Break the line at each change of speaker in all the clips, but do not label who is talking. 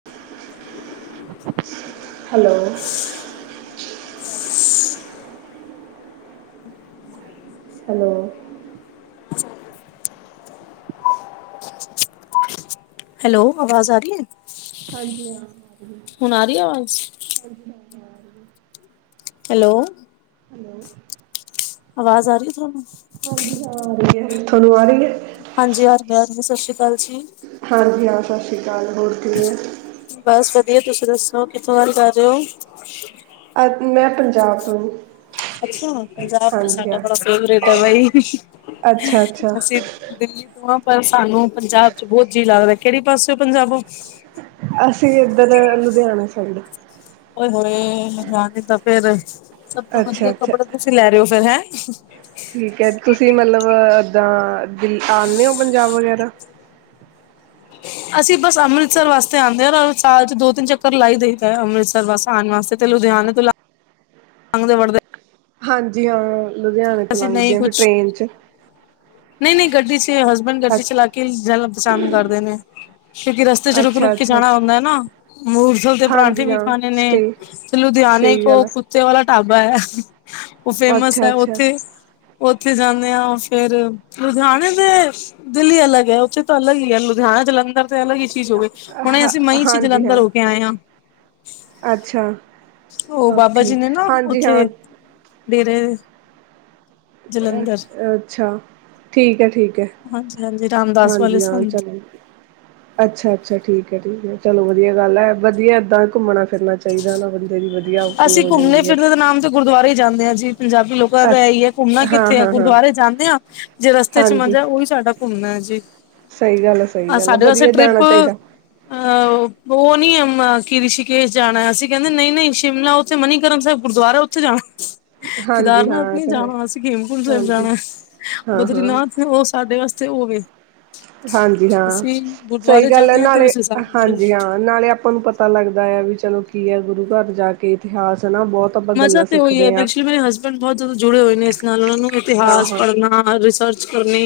[inaudible]
Hello. Hello.
Hello, ਆਵਾਜ਼ ਆ ਰਈ ਐ?
ਹਾਂਜੀ ਹਾਂ।
ਹੁਣ ਆ ਰਈ ਆ ਆਵਾਜ਼?
ਹਾਂਜੀ ਹਾਂ। ਰਹੀ
ਹੈਲੋ।
ਹੈਲੋ।
ਆਵਾਜ਼ ਆ ਰਈ ਐ ਤੁਹਾਨੂੰ?
ਹਾਂਜੀ ਹਾਂ, ਆ ਰਈ ਐ ਥੋਨੂੰ ਆ ਰਈ ਐ?
ਹਾਂਜੀ-ਹਾਂਜੀ ਸਤਿ ਸ਼੍ਰੀ ਅਕਾਲ ਜੀ।
ਹਾਂਜੀ ਹਾਂ, ਸਤਿ ਸ਼੍ਰੀ ਕਾਲ ਹੋਰ ਕਿਵੇਂ ਓ?
ਬਸ ਵਧੀਆ ਤੁਸੀਂ ਦੱਸੋ ਕਿੱਥੋਂ ਗੱਲ ਕਰ ਰਏ ਓ?
ਅ ਮੈਂ ਪੰਜਾਬ ਤੋਂ ਜੀ।
ਅੱਛਾ, ਪੰਜਾਬ ਤੇ ਸਾਡਾ ਬੜਾ ਫੇਵਰੇਟ ਐ ਬਾਈ,
ਅੱਛਾ ਅੱਛਾ
ਅਸੀਂ ਦਿੱਲੀ ਤੋਂ ਆ ਪਰ ਸਾਨੂੰ ਪੰਜਾਬ ਚ ਬੋਤ ਜੀਅ ਲੱਗਦਾ ਕੇੜੀ ਪਾਸਿਓ ਪੰਜਾਬੋ?
ਅਸੀਂ ਏਧਰ ਲੁਧਿਆਣਾ ਸਾਈਡ।
ਓਏ ਹੋਏ, ਲੁਧਿਆਣੇ ਤਾਂ ਫੇਰ, ਸਭ ਤੋਂ
ਅੱਛਾ
ਵਦੀਆ
ਅੱਛਾ
ਕੱਪੜੇ ਤੁਸੀਂ ਲੈ ਰਏ ਓ ਫੇਰ ਹੈ।
ਠੀਕ ਐ, ਤੁਸੀਂ ਮਤਲਬ ਇੱਦਾਂ ਦਿੱਲੀ, ਆਣੇ ਓ ਪੰਜਾਬ ਵਗੈਰਾ।
ਅਸੀਂ ਬਸ ਅੰਮ੍ਰਿਤਸਰ ਵਾਸਤੇ ਆਂਦੇ ਆ ਨਾ ਸਾਲ ਚ ਦੋ-ਤਿੰਨ ਚੱਕਰ ਲਾ ਈ ਦਿਈਦਾ ਅੰਮ੍ਰਿਤਸਰ ਬਸ ਆਣ ਵਾਸਤੇ। ਲੁਧਿਆਣੇ ਤੋਂ ਲੰਘ, ਲੰਘਦੇ-ਵੜਦੇ
ਹਾਂਜੀ ਹਾਂ, ਲੁਧਿਆਣੇ ਤੋਂ
ਅਸੀਂ
ਲੰਘਦੇ ਆ ਫਿਰ ਟ੍ਰੇਨ ਚ
ਨਈਂ-ਨਈਂ ਗੱਡੀ ਚ ਹਸਬੈਂਡ ਗੱਡੀ ਚਲਾ
ਅੱਛਾ
ਕੇ ਜਾਣਾ ਪਸੰਦ ਕਰਦੇ ਨੇ। ਕਿਓਂਕਿ ਰਸਤੇ ਚ
ਅੱਛਾ
ਰੁਕ-ਰੁਕ ਕੇ
ਅੱਛਾ
ਜਾਨਾ ਹੁੰਦਾ ਐ ਨਾ, ਮੂਰਸਲ ਦੇ ਪਰਾਂਠੇ
ਹਾਂਜੀ
ਵੀ
ਹਾਂ
ਖਾਨੇ ਨੇ
ਸਟੇ
ਤੇ ਲੁਦਿਆਨੇ
ਸਹੀ ਗੱਲ
ਕੋ ਕੁੱਤੇ ਵਾਲਾ ਢਾਬਾ ਐ, ਓ
ਹੈ
ਫੇਮਸ
ਅੱਛਾ
ਐ
ਅੱਛਾ
ਓਥੇ ਓਥੇ ਜਾਂਨੇ ਆਂ ਫੇਰ ਲੁਧਿਆਨੇ ਦੇ, ਦਿੱਲੀ ਅਲਗ ਐ ਓਥੇ ਤੇ ਅਲਗ ਈ ਐ ਲੁਧਿਆਨੇ, ਜਲੰਧਰ ਤੇ ਅਲਗ ਈ ਚੀਜ਼ ਹੋਗੇ, ਹੁਨੇ
ਹਾਂ
ਅਸੀਂ ਮਈ ਚ
ਹਾਂਜੀ
ਜਲੰਧਰ
ਹਾਂ
ਹੋ ਕੇ ਆਏ ਆਂ।
ਅੱਛਾ
ਓ ਬਾਬਾ ਜੀ
ਓਕੇ
ਨੇ ਨਾ
ਹਾਂਜੀ ਹਾਂ
ਓਥੇ ਡੇਰੇ
ਅ
ਜਲੰਧਰ
ਅੱਛਾ, ਠੀਕ ਐ ਠੀ ਕੈ,
ਹਾਂਜੀ ਹਾਂਜੀ ਰਾਮਦਾਸ ਵਾਲੇ
ਹਾਂਜੀ ਹਾਂ
ਸੰਤ
ਚਲੋ ਅੱਛਾ-ਅੱਛਾ ਠੀਕ ਐ-ਠੀਕ ਐ ਚਲੋ ਵਦੀਆ ਗੱਲ ਐ ਵਦੀਆ ਏਦਾਂ ਘੁੰਮਣਾ ਫਿਰਨਾ ਚਾਈਦਾ ਨਾ ਬੰ ਦੀ ਵਦੀਆ ਆਊਟਿੰਗ
ਅਸੀਂ
ਹੋ
ਘੁੰਮਣੇ
ਜਾਂਦੀ ਐ।
ਫਿਰਦੇ ਦੇ ਨਾਮ ਤੇ ਗੁਰਦੁਆਰੇ ਈ ਜਾਂਦੇ ਆ ਅਸੀਂ ਪੰਜਾਬੀ ਲੋਕ ਜਾਦਾ
ਅੱਛ
ਐਈ ਆ ਘੁੰਮਨਾ
ਹਾਂ
ਕਿੱਥੇ ਆ
ਹਾਂ ਹਾਂ
ਗੁਰਦੁਆਰੇ ਜਾਂਨੇ ਆ ਜੇ ਰਸਤੇ ਚ ਮਜਾ ਓਈ ਸਾਡਾ ਘੁੰਮਨਾ ਜੀ।
ਸਈ ਗੱਲ ਐ-ਸਈ ਗੱਲ ਐ
ਸਾਡੇ ਵਾਸਤੇ
ਵਦੀਆ
ਟ੍ਰਿਪ
ਜਾਨਾ ਚਾਈਦਾ।
ਅਹ ਓ ਨੀ ਆ ਕੇ ਰਿਸ਼ੀਕੇਸ਼ ਜਾਨਾ ਅਸੀਂ ਕੈਂਦੇ ਨਈਂ-ਨਈਂ। ਸ਼ਿਮਲਾ ਓਥੇ ਮਨੀਕਰਨ ਸੈਬ ਗੁਰਦੁਆਰਾ ਓਥੇ ਜਾਨਾ।
ਹਾਂਜੀ ਹਾਂ
ਕੇਦਾਰਨਾਥ
ਇਹ
ਨੀ
ਤਾਂ ਹੈ
ਜਾਨਾ ਅਸੀ ਹੇਮਕੁੰਟ ਸੈਬ
ਹਾਂਜੀ
ਜਾਨਾ।
ਹਾਂ ਹਾਂ
ਬਦਰੀਨਾਥ ਓ ਸਾਡੇ ਵਾਸਤੇ ਓ ਵੇ
ਹਾਂਜੀ ਹਾਂ,
ਅਸੀਂ
ਸਈ
ਗੁਰਦੁਆਰੇ
ਗੱਲ ਐ
ਜਾਂਦੇ ਹਾਂ ਤੇ
ਨਾਲੇ,
ਉਸ ਹਿਸਾਬ ਨਾਲ
ਹਾਂਜੀ ਹਾਂ। ਨਾਲੇ ਆਪਾਂ ਨੂੰ ਪਤਾ ਲੱਗਦਾ ਘ ਵੀ ਚਲੋ ਕੀ ਐ ਗੁਰੂ ਘਰ ਜਾ ਕੇ ਇਤਿਹਾਸ ਐ ਨਾ ਬੋਤ
ਮਜ਼ਾ ਤੇ ਓਈ ਐ ਐਕਚੁਲੀ ਮੇਰੇ ਹਸਬੈ ਬ ਬੋਤ ਜਾਦਾ ਜੁੜੇ ਹੋਏ ਨੇ ਇਸ ਨਾਲ ਓਨਾਂ ਨੂੰ
ਹਾਂ
ਇਤਿਹਾਸ
ਹਾਂ
ਪੜਨਾ ਰਿਸਰਚ ਕਰਨੀ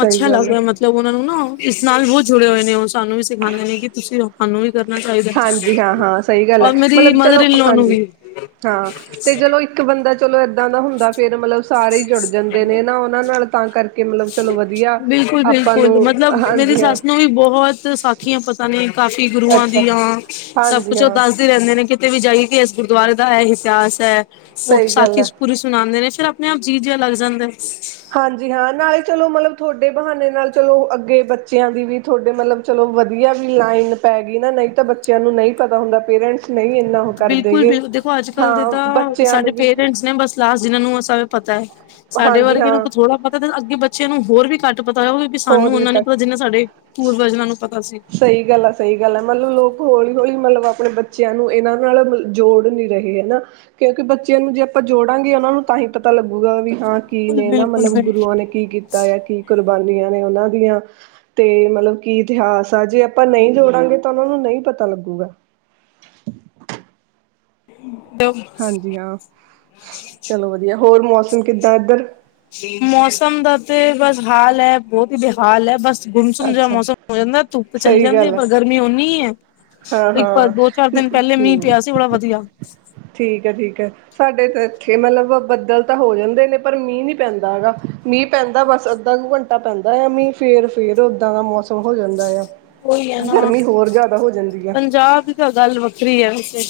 ਸਹੀ
ਅੱਛਾ
ਗੱਲ ਹੈ
ਲੱਗਦਾ ਮਤਲਬ ਓਨਾਂ ਨੂੰ ਨਾ ਇਸ ਨਾਲ ਬੋਤ ਜੁੜੇ ਹੋਏ ਨੇ ਓ ਸਾਨੂੰ ਵੀ ਸਿਖਾਂਦੇ ਨੇ ਕੇ ਤੁਸੀਂ ਸਾਨੂੰ ਵੀ ਕਰਨਾ ਚਾਈਦਾ,
ਹਾਂਜੀ ਹਾਂ ਹਾਂ ਸਹੀ ਗੱਲ ਹੈ
ਔਰ ਮੇਰੀ
ਮਤਲਬ
ਮਦਰ
ਚਲੋ
ਇਨ ਲੌ ਨੂੰ
ਹਾਂਜੀ
ਵੀ।
ਹਾਂ ਤੇ ਚਲੋ ਇੱਕ ਬੰਦਾ ਚਲੋ ਐਦਾਂ ਦਾ ਹੁੰਦਾ ਫੇਰ ਮਤਲਬ ਸਾਰੇ ਈ ਜੁੜ ਜਾਂਦੇ ਨੇ ਨਾ ਓਨਾਂ ਨਾਲ। ਤਾਂ ਕਰਕੇ ਮਤਲਬ ਚਲੋ ਵਧੀਆ ਆਪਾਂ ਨੂੰ
ਬਿਲਕੁਲ-ਬਿਲਕੁਲ ਮਤਲਬ ਮੇਰੀ
ਹਾਂਜੀ ਹਾਂ
ਸੱਸ ਨੂੰ ਵੀ ਬੋਤ ਸਾਖੀਆਂ ਪ ਤਾ ਨੇ ਕਾਫੀ ਗੁਰੂਆਂ
ਅੱਛਾ
ਦੀਆਂ, ਸਬ
ਹਾਂਜੀ
ਕੁਛ ਓ
ਹਾਂ
ਦੱਸਦੇ ਰੈਂਦੇ ਨੇ ਕੇ ਤੇ ਵੀ ਜਾਈਏ ਇਸ ਗੁਰਦੁਆਰੇ ਦਾ ਐ ਇਤਿਹਾਸ ਐ, ਓ ਵੀ
ਸਹੀ ਗੱਲ
ਸਾਖੀ
ਹੈ
ਪੂਰੀ ਸੁਨਾਂਦੇ ਨੇ ਫਿਰ ਨਾ ਜੀ ਜਿਆ ਲੱਗ ਜਾਂਦਾ।
ਹਾਂਜੀ ਹਾਂ ਨਾਲੇ ਚਲੋ ਮਤਲਬ ਥੋਡੇ ਬਹਾਨੇ ਨਾਲ ਚਲੋ ਅੱਗੇ ਬੱਚਿਆਂ ਦੀ ਵੀ ਥੋਡੇ ਮਤਲਬ ਚਲੋ ਵਦੀਆ ਵੀ ਲਾਈਨ ਪੈ ਗੀ ਨਾ ਨਈਂ ਤਾਂ ਬੱਚੇਆਂ ਨੂੰ ਨਈਂ ਪਤਾ ਹੁੰਦਾ ਪੇਰੈਂਟਸ ਨਈਂ
ਬਿਲਕੁਲ ਬਿਲ ਦੇਖੋ ਅੱਜ-ਕੱਲ ਦੇ ਤਾਂ
ਬੱਚਿਆਂ
ਸਾਡੇ
ਨੂੰ ਵੀ
ਪੇਰੈਂਟਸ ਨੇ ਬਸ ਲਸ ਜਿਨਾਂ ਨੂੰ ਓ ਸਬ ਪਤਾ, ਸਾਡੇ
ਹਾਂਜੀ
ਵਰਗੇਆਂ ਨੂੰ
ਹਾਂ
ਥੋੜਾ ਪਤਾ ਅੱਗੇ ਬੱਚੇਆਂ ਨੂੰ ਹੋਰ ਵੀ ਘੱਟ ਤਾਂ ਪਤਾ ਕਿਓਂਕਿ ਸਾਨੂੰ
ਹੋਰ ਵੀ
ਓਨਾਂ ਨੀ
ਕ
ਪਤਾ ਜਿੰਨਾ ਸਾਡੇ ਪੂਰਵਜਾਂ ਨੂੰ ਪਤਾ ਸੀ।
ਸਈ ਗੱਲ ਐ ਮਤਲਬ ਲੋਕ ਹੌਲੀ-ਹੌਲੀ ਮਤਲਬ ਆਪਨੇ ਬੱਚੇਆਂ ਨੂੰ ਏਨਾਂ ਨਾਲ ਜੋੜ ਨੀ ਰਹੇ ਹਨਾ। ਕਿਓਂਕਿ ਬੱਚੇਆਂ ਨੂੰ ਜੇ ਆਪਾਂ ਜੋੜਾਂਗੇ ਓਨਾਂ ਨੂੰ ਤਾਂਹੀ ਪਤਾ ਲੱਗੂਗਾ ਵੀ ਹਾਂ ਕੀ ਨੇ ਨਾ
ਬਿਲਕੁਲ
ਮਤਲਬ ਗੁਰੂਆਂ ਨੇ ਕੀ ਕੀਤਾ ਆ ਕੀ ਕੁਰਬਾਨੀਆਂ ਨੇ ਓਨਾਂ ਦੀਆਂ। ਤੇ ਮਤਲਬ ਕੀ ਇਤਿਹਾਸ ਆ ਜੇ ਆਪਾਂ ਨਈਂ ਜੋੜਾਂਗੇ ਤਾਂ ਓਨਾ ਨੂੰ ਨਈਂ ਪਤਾ ਲੱਗੂਗਾ।
ਦੋ
ਹਾਂਜੀ ਹਾਂ, ਚਲੋ ਵਦੀਆ ਹੋਰ ਮੌਸਮ ਕਿੱਦਾਂ ਏਦਰ।
ਮੌਸਮ ਦਾ ਤੇ ਬਸ ਹਾਲ ਐ ਬੋਤ ਈ ਬੇਹਾਲ ਐ ਬਸ। ਗੁੰਮਸੁੰਮ ਜਾ
ਅੱਛਾ
ਮੌਸਮ ਹੋ ਜਾਂਦਾ ਧੁੱਪ ਚਲੀ
ਸਹੀ
ਜਾਂਦੀ ਐ
ਗੱਲ ਹੈ
ਪਰ ਗਰਮੀ ਓਨੀ ਐ।
ਹਾਂ
ਇੱਕ ਵਾਰ
ਹਾਂ
ਦੋ ਚਾਰ ਦਿਨ ਪੈਲੇ ਮੀਂਹ
ਹਮ
ਪਿਆ ਸੀ ਬੜਾ ਵਦੀਆ।
ਠੀਕ ਐ-ਠੀਕ ਐ। ਸਾਡੇ ਤਾਂ ਇੱਥੇ ਮਤਲਬ ਬੱਦਲ ਤਾਂ ਹੋ ਜਾਂਦੇ ਨੇ ਪਰ ਮੀਂਹ ਨੀ ਪੈਂਦਾ ਹੈਗਾ ਮੀਂਹ ਪੈਂਦਾ ਬਸ ਅੱਧਾ ਕੁ ਘੰਟ ਟਾ ਪੈਂਦਾ ਆ ਮੀਂ, ਫਿਰ, ਫੇਰ ਓਦਾਂ ਦਾ ਮੌਸਮ ਹੋ ਜਾਂਦਾ ਆ
ਉਹੀ ਹੈ
ਗਰਮੀ ਹੋਰ ਜਿਆਦਾ ਹੋ ਜਾਂਦੀ ਆ
ਏ ਤਾਂ ਗੱਲ ਵੱਖਰੀ ਐ ਵੈਸੇ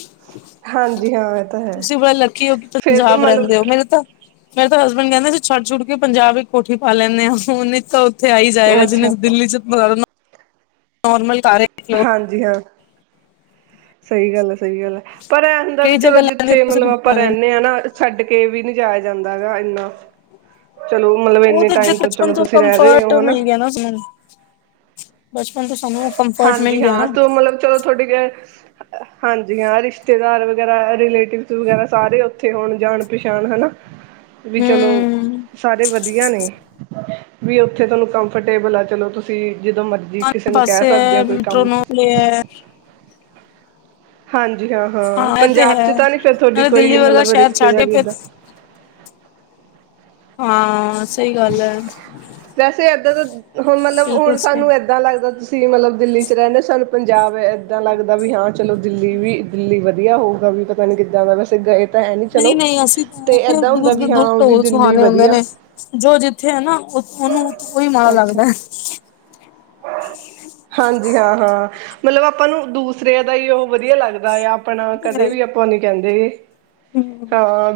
ਹਾਂਜੀ ਹਾਂ ਇਹ ਤਾਂ ਹੈ
ਤੁਸੀਂ ਬੜਾ ਲੱਕੀ ਓ ਕਿ
ਫੇਰ
ਪੰਜਾਬ ਰਹਿੰਦੇ ਓ,
ਮਤਲਬ
ਮੇਰੇ ਤਾਂ ਮੇਰੇ ਤਾਂ ਹਸਬੈਂਡ ਕਹਿੰਦੇ ਸੀ ਛੱਡ- ਛੂਡ ਕੇ ਪੰਜਾਬ ਇੱਕ ਕੋਠੀ ਪਾ ਲੈਂਦੇ ਆਂ, ਉਹਨੀ ਤੋ ਉੱਥੇ ਆਈ ਜਾਏਗਾ, ਜਿੰਨੇ
ਅੱਛਾ
ਦਿੱਲੀ 'ਚ ਆਉਂਦਾ ਨੋਰਮਲ ਕਾਰੇ
ਹਾਂਜੀ ਹਾਂ, ਸਹੀ ਗੱਲ ਆ ਸਹੀ ਗੱਲ ਐ ਪਰ ਐਹ ਹੁੰਦਾ ਵੀ
ਕਈ
ਚਲੋ
ਜਗ੍ਹਾ ਲੈਂਦੇ
ਜਿੱਥੇ ਮਤਲਬ ਆਪਾਂ
ਤੁਸੀਂ।
ਰਹਿੰਦੇ ਹਾਂ ਨਾ ਛੱਡ ਕੇ ਵੀ ਨੀ ਜਾਇਆ ਜਾਂਦਾ ਹੈਗਾ ਐਨਾ ਚਲੋ, ਮਤਲਬ
ਉਹ
ਐਨੇ
ਤਾਂ ਜੇ
ਟਾਈਮ ਤੋਂ
ਬਚਪਨ
ਚਲੋ ਤੁਸੀਂ ਰਹਿ ਰਹੇ
ਕੰਫਰਟ
ਓ ਨਾ
[unintelligible] ਬਚਪਨ ਤੋਂ ਸਾਨੂੰ ਕੰਫਰਟ ਮਿਲ
ਹਾਂਜੀ
ਗਿਆ
ਹਾਂ,
ਨਾ
ਤੂੰ ਮਤਲਬ ਚਲੋ ਤੁਹਾਡੀ ਕਹਿ ਹਾਂਜੀ ਹਾਂ, ਰਿਸ਼ਤੇਦਾਰ ਵਗੈਰਾ ਰਿਲੇਟਿਵਸ ਵਗੈਰਾ ਸਾਰੇ ਉੱਥੇ ਹੋਣ, ਜਾਣ ਪਛਾਣ ਹਨਾ ਵੀ ਚਲੋ,
ਹੂੰ
ਸਾਰੇ ਵਧੀਆ ਨੇ ਵੀ ਉੱਥੇ ਤੁਹਾਨੂੰ ਕੰਫਰਟੇਬਲ ਆ ਚਲੋ ਤੁਸੀਂ, ਜਦੋਂ ਮਰਜ਼ੀ ਕਿਸੇ ਨੂੰ ਕਹਿ
ਤੇ,
ਸਕਦੇ ਹੋ ਕੋਈ
ਮੈਟਰੋ
ਕੰਮ
ਨੋਲ ਲਿਆ
ਹਾਂਜੀ ਹਾਂ- ਹਾਂ,
ਇਹ ਤੇ
ਪੰਜਾਬ 'ਚ
ਹੈ
ਤਾਂ ਨੀ ਫੇਰ ਤੁਹਾਡੀ
ਨਾਲੇ
ਕੋਈ
ਦਿੱਲੀ ਵਰਗਾ
ਮਤਲਬ
ਸ਼ਹਿਰ ਛੱਡ ਕੇ
ਰਿਸ਼ਤੇਦਾਰੀ
ਫਿਰ
ਐਦਾਂ
ਹਾਂਸ
ਵੈਸੇ ਐਦਾਂ ਦਾ, ਹੁਣ ਮਤਲਬ ਹੁਣ
ਬਿਲਕੁਲ ਸਹੀ
ਸਾਨੂੰ ਐਦ ਐਦਾਂ ਲੱਗਦਾ ਤੁਸੀਂ ਮਤਲਬ ਦਿੱਲੀ 'ਚ ਰਹਿੰਦੇ, ਸਾਨੂੰ ਪੰਜਾਬ ਐਦਾਂ ਲੱਗਦਾ ਵੀ ਹਾਂ ਚਲੋ ਦਿੱਲੀ ਵੀ ਦਿੱਲੀ ਵਧੀਆ ਹੋਊਗਾ ਵੀ ਪਤਾ ਨਹੀਂ ਕਿੱਦਾਂ ਦਾ ਵੈਸੇ ਗਏ ਤਾਂ ਹੈ ਨੀ
ਨਹੀਂ-
ਚਲੋ
ਨਹੀਂ ਅਸੀਂ
ਤੇ
ਫਿਰ
ਏਦਾਂ ਹੁੰਦਾ
ਦੂਰ ਦ
ਵੀ
ਦੂਰ
ਹਾਂ ਵੀ
ਢੋਲ
ਦਿੱਲੀ
ਸੁਹਾਨੇ ਹੁੰਦੇ
ਵਧੀਆ
ਨੇ ਜੋ ਜਿੱਥੇ ਐ ਨਾ, ਉਹਨੂੰ ਉਹੀ ਮਾੜਾ
ਅੱਛਾ
ਲੱਗਦਾ
ਹਾਂਜੀ ਹਾਂ- ਹਾਂ, ਮਤਲਬ ਆਪਾਂ ਨੂੰ ਦੂਸਰਿਆਂ ਦਾ ਹੀ ਓ ਵਧੀਆ ਲੱਗਦਾ ਆ ਆਪਣਾ ਕਦੇ
ਹੈ
ਵੀ ਆਪਾਂ ਨੀ ਕਹਿੰਦੇ ਕੀ,
ਹਮ
ਹਾਂ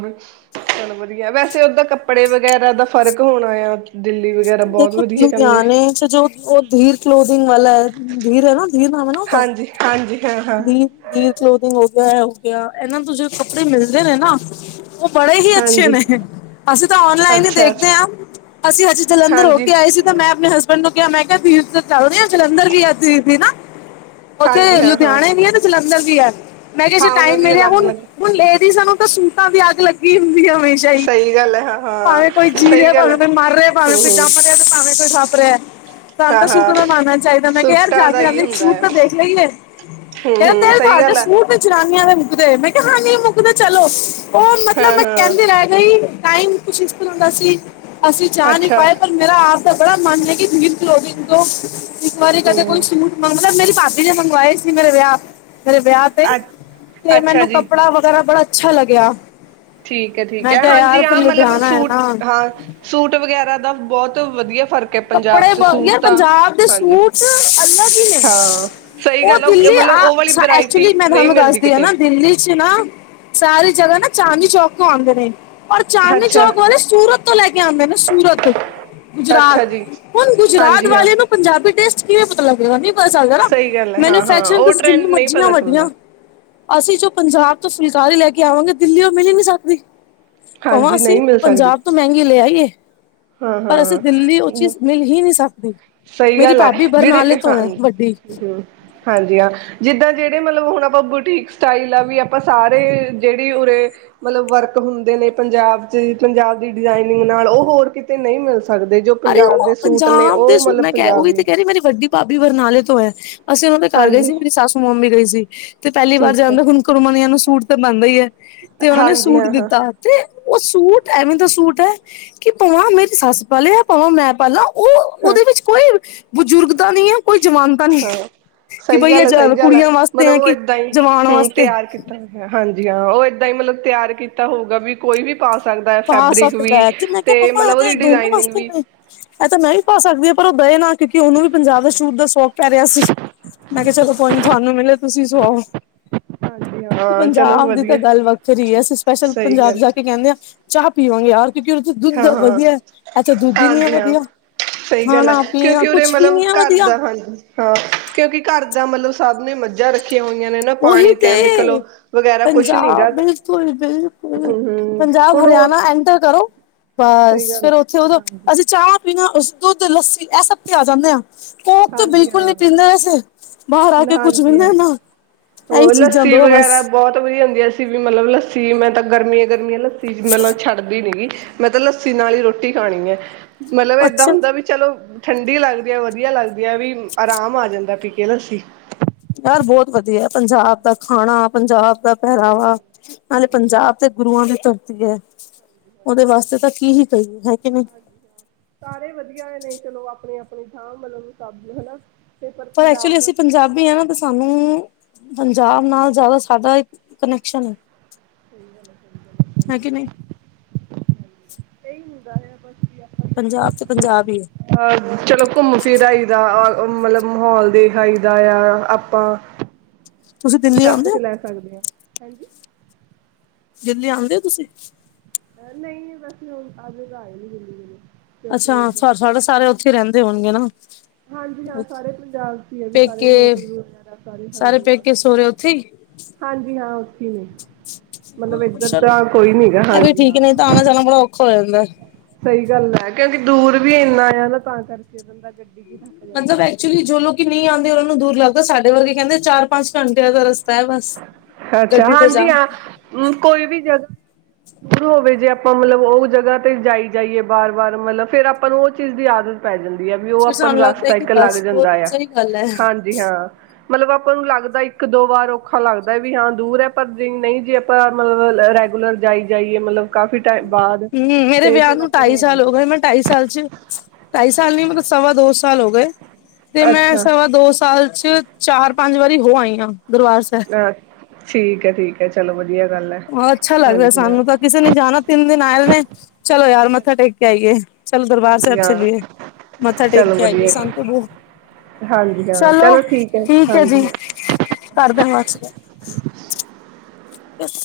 ਚਲੋ ਵਧੀਆ, ਵੈਸੇ ਉਦਾਂ ਕੱਪੜੇ ਵਗੈਰਾ ਦਾ ਫ਼ਰਕ ਹੋਣਾ ਆ ਦਿੱਲੀ ਵਗੈਰਾ ਬਹੁਤ ਵਧੀਆ ਕੈਂਦੇ
ਅੱਛਾ ਜੋ ਓ ਧੀਰ ਕਲੋਦਿੰਗ ਵਾਲਾ ਐ, ਧੀਰ ਹੈ ਨਾ ਧੀਰ ਨਾਮ ਨਾ
ਹਾਂਜੀ, ਹਾਂਜੀ ਹਾਂ- ਹਾਂ
ਗੀਰ ਕਲੋਥਿੰਗ ਹੋ ਗਿਆ, ਐਹ ਹੋ ਗਿਆ, ਇਹਨਾਂ ਤੁਸੀ ਕੱਪੜੇ ਮਿਲਦੇ ਨੇ ਨਾ ਉਹ ਬੜੇ ਹੀ ਅੱਛੇ
ਹਾਂਜੀ
ਨੇ, ਅਸੀਂ ਤਾਂ ਔਨਲਾਈਨ ਹੀ
ਅੱਛਾ
ਦੇਖਦੇ
ਅੱਛਾ
ਆਂ ਅਸੀਂ ਅੱਜ ਜਲੰਧਰ ਹੋ
ਹਾਂਜੀ
ਕੇ ਆਏ ਸੀ ਮੈਂ ਆਪਣੇ ਹਸਬੈਂਡ ਨੂੰ ਕਿਹਾ, ਮੈਂ ਕਿਹਾ ਧੀਰ ਦੇ ਚੱਲਦੇ ਆਂ, ਜਲੰਧਰ ਵੀ ਆਰ ਸੀ ਨਾ
ਹਾਂਜੀ
ਉੱਥੇ
ਹਾਂ ਹਾਂ
ਲੁਧਿਆਣੇ ਵੀ ਹੈ, ਤੇ ਜਲੰਧਰ ਵੀ ਐ, ਮੈਂ ਕਿਹਾ ਜੇ
ਹਾਂ ਉਹਨਾਂ
ਟਾਈਮ
ਦੀ
ਮਿਲਿਆ
ਅਲੱਗ
ਹੁਨ
ਅਲੱਗ
ਹੁਣ ਲੇਡੀਜ਼ਾਂ ਨੂੰ ਤਾਂ ਸੂਟਾਂ ਦੀ ਅੱਗ ਲੱਗੀ ਹੁੰਦੀ ਐ ਹਮੇਸ਼ਾ ਈ
ਸਈ ਗੱਲ ਐ ਹਾਂ ਹਾਂ
ਭਾਵੇਂ ਕੋਈ ਜੀ
ਸਹੀ
ਰਿਆ,
ਗੱਲ
ਭਾਵੇਂ
ਹੈ
ਕੋਈ ਮਰ ਰਿਆ, ਭਾਵੇਂ
ਹਮ
ਕੋਈ
ਹਮ
ਜੰਮ ਰਿਆ, ਤੇ ਭਾਵੇਂ ਕੋਈ ਹਸ ਰਿਆ ਤੁਹਾਨੂੰ
ਹਾਂ
ਤਾਂ
ਹਾਂ
ਸੂਟਾਂ ਦਾ ਮਾਨਾ ਚਾਹੀਦਾ, ਮੈਂ ਕਿਹਾ ਯਾਰ
ਸੂਟਾਂ ਦਾ
ਜਾਂਦੇ-
ਹੀ
ਜਾਂਦੇ ਇਕ
ਹੁੰਦਾ
ਸੂਟ
ਹੈ
ਤਾਂ ਦੇਖ ਲਈਏ
ਹਮ
ਕਹਿੰਦੇ
ਹਮ
ਤੇ
ਸਹੀ
ਤੁਹਾਡੇ
ਗੱਲ ਹੈ
ਸੂਟ ਜਨਾਨੀਆਂ ਦੇ ਮੁੱਕਦੇ, ਮੈਂ ਕਿਹਾ ਹਾਂ ਨਹੀਂ ਮੁੱਕਦੇ ਚਲੋ, ਉਹ ਮਤਲਬ
ਹਾਂ
ਮੈਂ
ਹਾਂ
ਕਹਿੰਦੇ ਰਹਿ ਨਹੀ, ਟਾਈਮ ਕੁਛ ਐਸ ਤਰ੍ਹਾਂ ਸੀ, ਅਸੀਂ ਜਾ ਨਹੀਂ
ਅੱਛਾ
ਪਾਏ ਪਰ ਮੇਰਾ ਆਪ ਦਾ ਬੜਾ ਮਨ ਐ ਕਿ ਧੀਰ ਕਲੋਦਿੰਗ ਤੋਂ, ਇੱਕ ਵਾਰੀ ਕਦੇ ਕੋਈ
ਹਮ
ਸੁਰ ਮਤਲਬ ਮੇਰੀ ਭਾਬੀ ਨੇ ਮੰਗਵਾਏ ਸੀ ਮੇਰੇ ਵਿਆਹ, ਮੇਰੇ ਵਿਆਹ ਤੇ,
ਅ ਅੱਛਾ
ਮੈਨੂੰ
ਜੀ
ਕੱਪੜਾ ਵਗੈਰਾ ਬੜਾ ਅੱਛਾ ਲੱਗਿਆ
ਠੀਕ ਐ- ਠੀਕ
ਮੈਂ
ਐ,
ਕਿਹਾ
ਹਾਂਜੀ
ਯਾਰ ਫਿਰ
ਹਾਂ ਮਤਲਬ
ਲੁਧਿਆਣਾ ਹੈ
ਸੂਟ,
ਨਾ
ਹਾਂ ਸੂਟ ਵਗੈਰਾ ਦਾ ਬਹੁਤ ਵਧੀਆ ਫ਼ਰ
ਕੱਪੜੇ ਬ, ਯਾਰ ਪੰਜਾਬ ਦੇ ਸੂਟ ਅਲਗ ਈ ਨੇ।
ਹਾਂ ਸਹੀ
ਉਹ
ਗੱਲ ਹੈ
ਦਿੱਲੀ
ਮਤਲਬ
ਆ,
ਉਹ ਵਾਲੀ
ਸ
ਵਰਾਇਟੀ
ਐਕਚੁਲੀ ਮੈਂ
ਨਹੀਂ
ਤੁਹਾਨੂੰ
ਮਿਲਦੀ
ਦੱਸਦੀ ਆ
ਕਿਤੇ
ਨਾ। ਦਿੱਲੀ 'ਚ ਨਾ ਸਾਰੀ ਜਗ੍ਹਾ ਨਾ, ਚਾਂਦਨੀ ਚੌਕ ਤੋਂ ਆਂਦੇ ਨੇ। ਪਰ ਚਾਂਦਨੀ
ਅੱਛਾ
ਚੌਂਕ ਵਾਲੇ ਸੂਰਤ ਤੋਂ ਲੈ ਕੇ ਆਂਦੇ ਨੇ। ਸੂਰਤ ਗੁਜਰਾਤ
ਅੱਛਾ ਜੀ,
ਹੁਣ ਗੁਜਰਾਤ
ਹਾਂਜੀ ਹਾਂ।
ਵਾਲੇ ਨੂੰ, ਪੰਜਾਬੀ ਟੇਸਟ ਕਿਵੇਂ ਪਤਾ ਲੱਗੇਗਾ। ਨੀ ਹੋਏ ਸਕਦਾ ਨਾ।
ਸਹੀ ਗੱਲ ਹੈ ਹਾਂ ਹਾਂ
ਮੈਨੂਫੈਕਚਰਿਗ
ਉਹ
ਤੁਸੀਂ ਜਿੰਨੀ
ਟਰੈਂਡ ਨਹੀਂ
ਮਰਜ਼ੀਆਂ
ਪਤਾ
ਵੱਡੀਆਂ
ਚੱਲਦਾ।
ਅਸੀਂ ਜੋ ਪੰਜਾਬ ਤੋਂ ਫੁਲਕਾਰੀ ਲੈ ਕੇ ਆਵਾਂਗੇ। ਦਿੱਲੀ ਉਹ ਮਿਲ ਈ ਨੀ਼ ਸਕਦੀ‌। ਭਵਾਂ
ਹਾਂਜੀ
ਅਸੀਂ
ਨਹੀਂ ਮਿਲ
ਪੰਜਾਬ ਤੋਂ ਮਹਿੰਗੀ ਲਿਆਈਏ।
ਹਾਂ-ਹਾਂ। ਨਹੀਂ,
ਸਕਦੀ
ਸਹੀ
ਮੇਰੀ
ਗੱਲ ਆ।
ਭਾਬੀ ਬਰਨਾਲੇ
ਜਿਹੜੇ ਹਾਂ
ਤੋਂ ਹੈ ਵੱਡੀ
ਹੂੰ ਹਾਂਜੀ, ਹਾਂ। ਜਿੱਦਾਂ ਜਿਹੜੇ ਮਤਲਬ ਹੁਣ ਆਪਾਂ ਬੁਟੀਕ ਸਟਾਈਲ ਆ, ਵੀ ਆਪਾਂ ਸਾਰੇ ਜਿਹੜੀ ਉਰੇ ਮਤਲਬ ਵਰਕ ਹੁੰਦੇ ਨੇ ਪੰਜਾਬ 'ਚ ਪੰਜਾਬ ਦੀ ਡਿਜ਼ਾਇਨਿੰਗ ਨਾਲ ਉਹ ਹੋਰ ਕਿਤੇ ਨਈ ਮਿਲ ਸਕਦੇ ਜੋ
ਅਰੇ
ਪੰਜਾਬ
ਉਹ
ਦੇ ਸੂਟ ਨੇ
ਪੰਜਾਬ ਦੇ
ਉਹ
ਸੂ,
ਮਤਲਬ
ਮੈਂ ਕਿਹਾ ਉਹ
ਪੰਜਾਬ
ਵੀ ਤੇ
ਦੇ
ਕਹਿ ਰਹੀ, ਮੇਰੀ ਵੱਡੀ ਭਾਬੀ ਬਰਨਾਲੇ ਤੋਂ ਐ। ਅਸੀਂ ਉਹਨਾਂ ਦੇ ਘਰ ਗਏ
ਹਾਂਜੀ
ਸੀ। ਮੇਰੀ ਸਾਸੂ ਮੌਮ ਵੀ ਗਈ ਸੀ ਤੇ ਪਹਿਲੀ ਵਾਰ
ਠੀਕ ਹੈ।
ਜਾਂਣ ਦਾ ਹੁਨ ਕੁਰਮਨੀਆਂ ਨੂੰ ਸੂਟ ਤੇ ਬਣਦਾ ਈ ਐ ਤੇ ਉਹਨਾਂ ਨੇ
ਹਾਂਜੀ
ਸੂਟ
ਹਾਂ ਹਾਂ
ਦਿੱਤਾ ਤੇ ਉਹ ਸੂਟ, ਐਵੇਂ ਦਾ ਸੂਟ ਐ। ਕਿ ਭਾਵਾਂ ਮੇਰੀ ਸੱਸ ਪਾਲੇ, ਜਾਂ ਭਾਵਾਂ ਮੈਂ ਪਾਲਾ ਉਹ,
ਹਾਂ
ਉਹਦੇ ਵਿੱਚ ਕੋਈ ਬਜ਼ੁਰਗ ਦਾ ਨੀ ਐ, ਕੋਈ ਜਵਾਨ ਦਾ ਨੀ ਐ।
ਹਾਂ ਸਹੀ ਗੱਲ ਐ, ਸਹੀ ਗੱਲ ਐ। ਮਤਲਬ
ਹੈ
ਉਹ
ਕਿ
ਏਦਾਂ ਈ
ਜਵਾਨ
ਹਮ
ਵਾਸਤੇ
ਤਿਆਰ ਕੀਤਾ ਹਾਂਜੀ, ਹਾਂ। ਉਹ ਏਦਾਂ ਈ ਮਤਲਬ ਤਿਆਰ ਕੀਤਾ ਹੋਊਗਾ, ਵੀ ਕੋਈ ਵੀ ਪਾ ਸਕਦਾ ਐ,
ਪਾ
ਫੈਬਰਿਕ
ਸਕਦਾ
ਵੀ
ਹੈ ਮੈਂ ਕਿਹਾ
ਤੇ
ਮੰਮਾ ਇਹ
ਮਤਲਬ ਉਹਦੀ
ਦੋਨੋ
ਡਿਜ਼ਾਇਨਿੰਗ
ਵਾਸਤੇ
ਵੀ
ਨੇ ਇਹ ਤਾਂ ਮੈਂ ਵੀ ਪਾ ਸਕਦੀ ਆ। ਪਰ ਉਹ ਦਏ ਨਾ, ਕਿਉਂਕਿ ਉਹਨੂੰ ਵੀ ਪੰਜਾਬ ਦੇ ਸ਼ੂਟ ਦਾ ਸ਼ੌਕ ਪੈ ਰਿਹਾ ਸੀ। ਮੈਂ ਕਿਹਾ ਚਲੋ ਕੋਈ ਨੀ, ਤੁਹਾਨੂੰ ਮਿਲੇ ਤੁਸੀਂ ਸੁਵਾਓ।
ਹਾਂਜੀ ਹਾਂ ਚਲੋ
ਪੰਜਾਬ ਦੀ ਤਾਂ
ਵਧੀਆ
ਗੱਲ ਵੱਖਰੀ ਏ। ਅਸੀਂ ਸਪੈਸ਼ਲ
ਸਹੀ
ਪੰਜਾਬ
ਗੱਲ
ਜਾ ਕੇ ਕਹਿੰਨੇ ਆ ਚਾਹ ਪੀਵਾਂਗੇ ਯਾਰ। ਕਿਉਂਕਿ ਉੱਥੇ ਦੁੱਦ
ਹਾਂ ਹਾਂ
ਵਧੀਆ, ਏਥੇ ਦੁੱਦ ਈ ਨੀ ਐ
ਹਾਂਜੀ ਹਾਂ
ਵਧੀਆ।
ਸਹੀ ਗੱਲ ਆ।
ਖਾਣਾ ਪੀਣਾ
ਕਿਉਂਕਿ ਉਰੇ
ਕੁਛ ਵੀ
ਮਤਲਬ
ਨੀ ਹੈ
ਘਰ
ਵਧੀਆ।
ਦਾ, ਹਾਂਜੀ। ਹਾਂ, ਕਿਉਂਕਿ ਘਰ ਦਾ ਮਲਬ ਸਬ ਨੇ ਮੱਝਾ ਰੱ
ਉਹੀ ਤੇ
ਵਗੈਰਾ ਕੁਛ ਨੀ ਗਾ
ਪੰਜਾਬ ਬਿਲਕੁਲ-ਬਿਲ ਕੁਲ,
ਹਮ ਹਮ
ਪੰਜਾਬ,
ਹੁਣ ਉਹ
ਹਰਿਆਣਾ ਐਂਟਰ ਕਰੋ ਬਸ
ਸਹੀ ਗੱਲ
ਫੇਰ ਉੱਥੇ ਉਦੋਂ,
ਹਾਂਜੀ
ਅਸੀਂ ਚਾਹ ਪੀਣਾ, ਉਸ ਦੁੱਧ, ਲੱਸੀ ਐਹ ਸਭ ਤੇ ਆ ਜਾਂਨੇ ਆਂ। ਕੋਕ ਤੋ
ਹਾਂਜੀ
ਬਿਲਕੁਲ ਨੀ
ਹਾਂ
ਪੀਂਦੇ ਅਸੀਂ, ਬਾਹਰ ਆ ਕੇ ਕੁਛ ਵੀਨੇ ਨਾ। ਇਹੀ
ਉਹ
ਚੀਜ਼ਾਂ
ਲੱਸੀ
ਦੋ ਬਸ
ਵਗੈਰਾ ਬਹੁਤ ਵਧੀਆ ਹੁੰਦੀ। ਅਸੀਂ ਵੀ ਮਤਲਬ ਲੱਸੀ, ਮੈਂ ਤਾਂ ਗਰਮੀਆਂ-ਗਰਮੀਆਂ ਲੱਸੀ ਲੱਸੀ ਮਤਲਬ ਛੱਡਦੀ ਨੀਗੀ। ਮੈਂ ਤਾਂ ਲੱਸੀ ਨਾਲ ਈ ਰੋਟੀ ਖਾਣੀ ਐ। ਮਤਲਬ ਏਦਾਂ
ਅੱਛਾ
ਹੁੰਦਾ ਵੀ ਚਲੋ, ਠੰਡੀ ਲੱਗਦੀ ਐ। ਵਧੀਆ ਲੱਗ ਵੀ ਐਹ ਵੀ, ਆਰਾਮ ਆ ਜਾਂਦਾ ਪੀ ਕੇ ਲੱਸੀ।
ਯਾਰ ਬਹੁਤ ਵਧੀਆ। ਪੰਜਾਬ ਦਾ ਖਾਣਾ, ਪੰਜਾਬ ਦਾ
ਸਹੀ
ਪਹਿਰਾਵਾ,
ਗੱਲ
ਨਾਲੇ ਪੰਜਾਬ ਤੇ ਗੁਰੂਆਂ ਦੀ ਧਰਤੀ ਐ। ਉਹਦੇ ਵਾਸਤੇ ਤਾਂ ਕੀ ਹੀ ਕਹੀਏ ਹੈ ਕਿ ਨਹੀਂ।
ਹਾਂਜੀ ਹਾਂ, ਸਾਰੇ ਵਧੀਆ ਨੇ ਚਲੋ, ਆਪਣੀ-ਆਪਣੀ ਥਾਂ ਮਲਬ ਸਭ ਹਨਾ। ਤੇ ਪਰ
ਤੋ
ਪੰਜਾਬ
ਐਕਚੁਲੀ
ਦਾ
ਅਸੀਂ
ਤਾਂ ਅਲੱਗ
ਪੰਜਾਬੀ ਆ
ਹੀ
ਨਾ ਤੇ ਸਾਨੂੰ ਪੰਜਾਬ ਨਾਲ ਜ਼ਿਆਦਾ ਸਾਡਾ ਇਕ ਕਨੈਕਸ਼ਨ ਐ। ਹੈ ਕਿ ਨਹੀਂ।
ਸਹੀ ਹੁੰਦਾ ਹੈ ਬਸ ਵੀ ਆਪਾਂ
ਪੰਜਾਬ
ਚਲੋ
ਤੇ ਪੰਜਾਬ ਈ ਐ।
ਅਹ ਚਲੋ, ਘੁੰਮ ਫਿਰ ਆਈ ਦਾ। ਮਤਲਬ ਮਾਹੌਲ ਦੇਖ ਆਈ ਦਾ ਆ। ਆਪਾਂ
ਤੁਸੀਂ ਦਿੱਲੀ
ਸਭ
ਆਉਂਦੇ
ਕੁਛ
ਹੋ
ਲੈ ਸਕਦੇ ਆ। ਹਾਂਜੀ।
ਦਿੱਲੀ ਆਉਂਦੇ ਹੋ ਤੁਸੀਂ?
ਨਹੀਂ ਵੈਸੇ ਹੁਣ ਅੱਜ ਤਾਂ ਆਏ ਨੀ ਦਿੱਲੀ ਕਦੀ।
ਅੱਛਾ ਸਾਰੇ ਉੱਥੇ ਹੀ ਰਹਿੰਦੇ ਹੋਣਗੇ ਨਾ?
ਹਾਂਜੀ ਹਾਂ ਸਾਰੇ ਪੰਜਾਬ ਚ ਆ ਜੀ ਸਾਰੇ
ਪੇਕੇ
ਸਾਰੇ ਹਾਂਜੀ ਹਾਂ
ਪੇਕੇ
ਸਾਰੇ।
ਸੋਹੁਰੇ ਉੱਥੇ ਹੀ
ਹਾਂਜੀ ਹਾਂ ਉੱਥੇ ਨੇ। ਮਤਲਬ ਇੱਧਰ
ਚਲ,
ਤਾਂ ਕੋਈ ਨਹੀਂ ਹੈਗਾ
ਐ ਵੀ
ਹਾਂਜੀ
ਠੀਕ ਨੇ ਨਹੀਂ ਤਾਂ
ਹਾਂ
ਆਣਾ ਜਾਣਾ ਬੜਾ ਔਖਾ ਹੋ ਜਾਂਦਾ।
ਸਹੀ ਗੱਲ ਐ ਕਿਉਂਕਿ ਦੂਰ ਵੀ ਇੰਨਾ ਆ ਨਾ ਤਾਂ ਕਰਕੇ ਬੰਦਾ ਗੱਡੀ ਚ ਥੱਕ ਜਾਂਦਾ ਆ।
ਜਿਹੜੇ ਨਹੀਂ ਆਂਦੇ ਉਹਨਾਂ ਨੂੰ ਦੂਰ ਲੱਗਦਾ, ਸਾਡੇ ਵਰਗੇ ਕਹਿੰਦੇ ਚਾਰ ਪੰਜ ਘੰਟਿਆਂ ਦਾ ਰਸਤਾ ਐ ਬਸ।
ਅੱਛਾ
ਗੱਡੀ ਤੇ ਜਾ
ਹਾਂਜੀ ਹਾਂ ਕੋਈ ਵੀ ਜਗ੍ਹਾ ਸ਼ੁਰੂ ਹੋਵੇ ਜੇ ਆਪਾਂ ਮਤਲਬ ਉਹ ਜਗ੍ਹਾ ਤੇ ਜਾਈ ਜਾਈਏ ਬਾਰ ਬਾਰ ਮਤਲਬ ਫੇਰ ਆਪਾਂ ਨੂੰ ਉਹ ਚੀਜ਼ ਦੀ ਆਦਤ ਪੈ ਜਾਂਦੀ ਆ ਵੀ ਉਹ
ਫਿਰ
ਆਪਾਂ ਨੂੰ
ਸਾਨੂੰ ਲੱਗਦਾ
ਰਸਤਾ
ਕਿ
ਇੱਕ ਲੱਗ
ਬਸ ਬਹੁਤ
ਜਾਂਦਾ ਆ
ਸਹੀ ਗੱਲ ਹੈ।
ਹਾਂਜੀ। ਜੀ ਹਾਂ ਮਤਲਬ ਆਪਾਂ ਨੂੰ ਲੱਗਦਾ ਇੱਕ ਦੋ ਵਾਰ ਔਖਾ ਲੱਗ ਵੀ ਹਾਂ ਦੂਰ ਹੈ ਪਰ ਜੇ ਨਹੀਂ ਜੇ ਆਪਾਂ ਮਤਲਬ ਰੈਗੂਲਰ ਜਾਈ ਜਾਈਏ ਮਤਲਬ ਕਾਫੀ ਟੈਮ ਬਾਅਦ
ਹੂੰ ਮੇਰੇ
ਤੇ
ਵਿਆਹ
ਫੇਰ ਆਪਾਂ
ਢਾਈ
ਨੂੰ ਔਖਾ
ਸਾਲ ਹੋ
ਲੱਗਦਾ।
ਗਏ ਮੈਂ ਢਾਈ ਸਾਲ ਚ, ਢਾਈ ਸਾਲ ਨੀ ਮਤਲਬ ਸਵਾ ਦੋ ਸਾਲ ਹੋ ਗਏ। ਤੇ ਮੈਂ
ਅੱਛਾ
ਸਵਾ ਦੋ ਸਾਲ ਚ ਚਾਰ ਪੰਜ ਵਾਰੀ ਹੋ ਆਈ ਹਾਂ ਦਰਬਾਰ ਸਾਹਿਬ।
ਅੱ ਠੀਕ ਐ ਠੀਕ ਐ ਚਲੋ ਵਧੀਆ ਗੱਲ ਐ।
ਅੱਛਾ ਲੱਗਦਾ ਸਾਨੂੰ ਤਾਂ ਕਿਸੇ ਨੇ ਜਾਣਾ ਤਿੰਨ ਦਿਨ ਆਏ ਨੇ, ਚਲੋ ਯਾਰ ਮੱਥਾ ਟੇਕ ਕੇ ਆਈਏ। ਚਲ ਦਰਬਾਰ
ਹਾਂਜੀ
ਸਾਹਿਬ
ਹਾਂ
ਚਲੀਏ, ਮੱਥਾ ਟੇਕ
ਚਲੋ
ਕੇ ਆਈਏ
ਵਧੀਆ
ਸ਼ਾਂਤੀ [inaudible]
ਹਾਂਜੀ ਹਾਂ
ਚਲੋ
ਹੈ
ਠੀਕ ਐ ਜੀ।
ਹਾਂਜੀ ਹਾਂ।
ਘਰ ਤਾਂ ਵੱਸ ਗਿਆ, ਬਸ।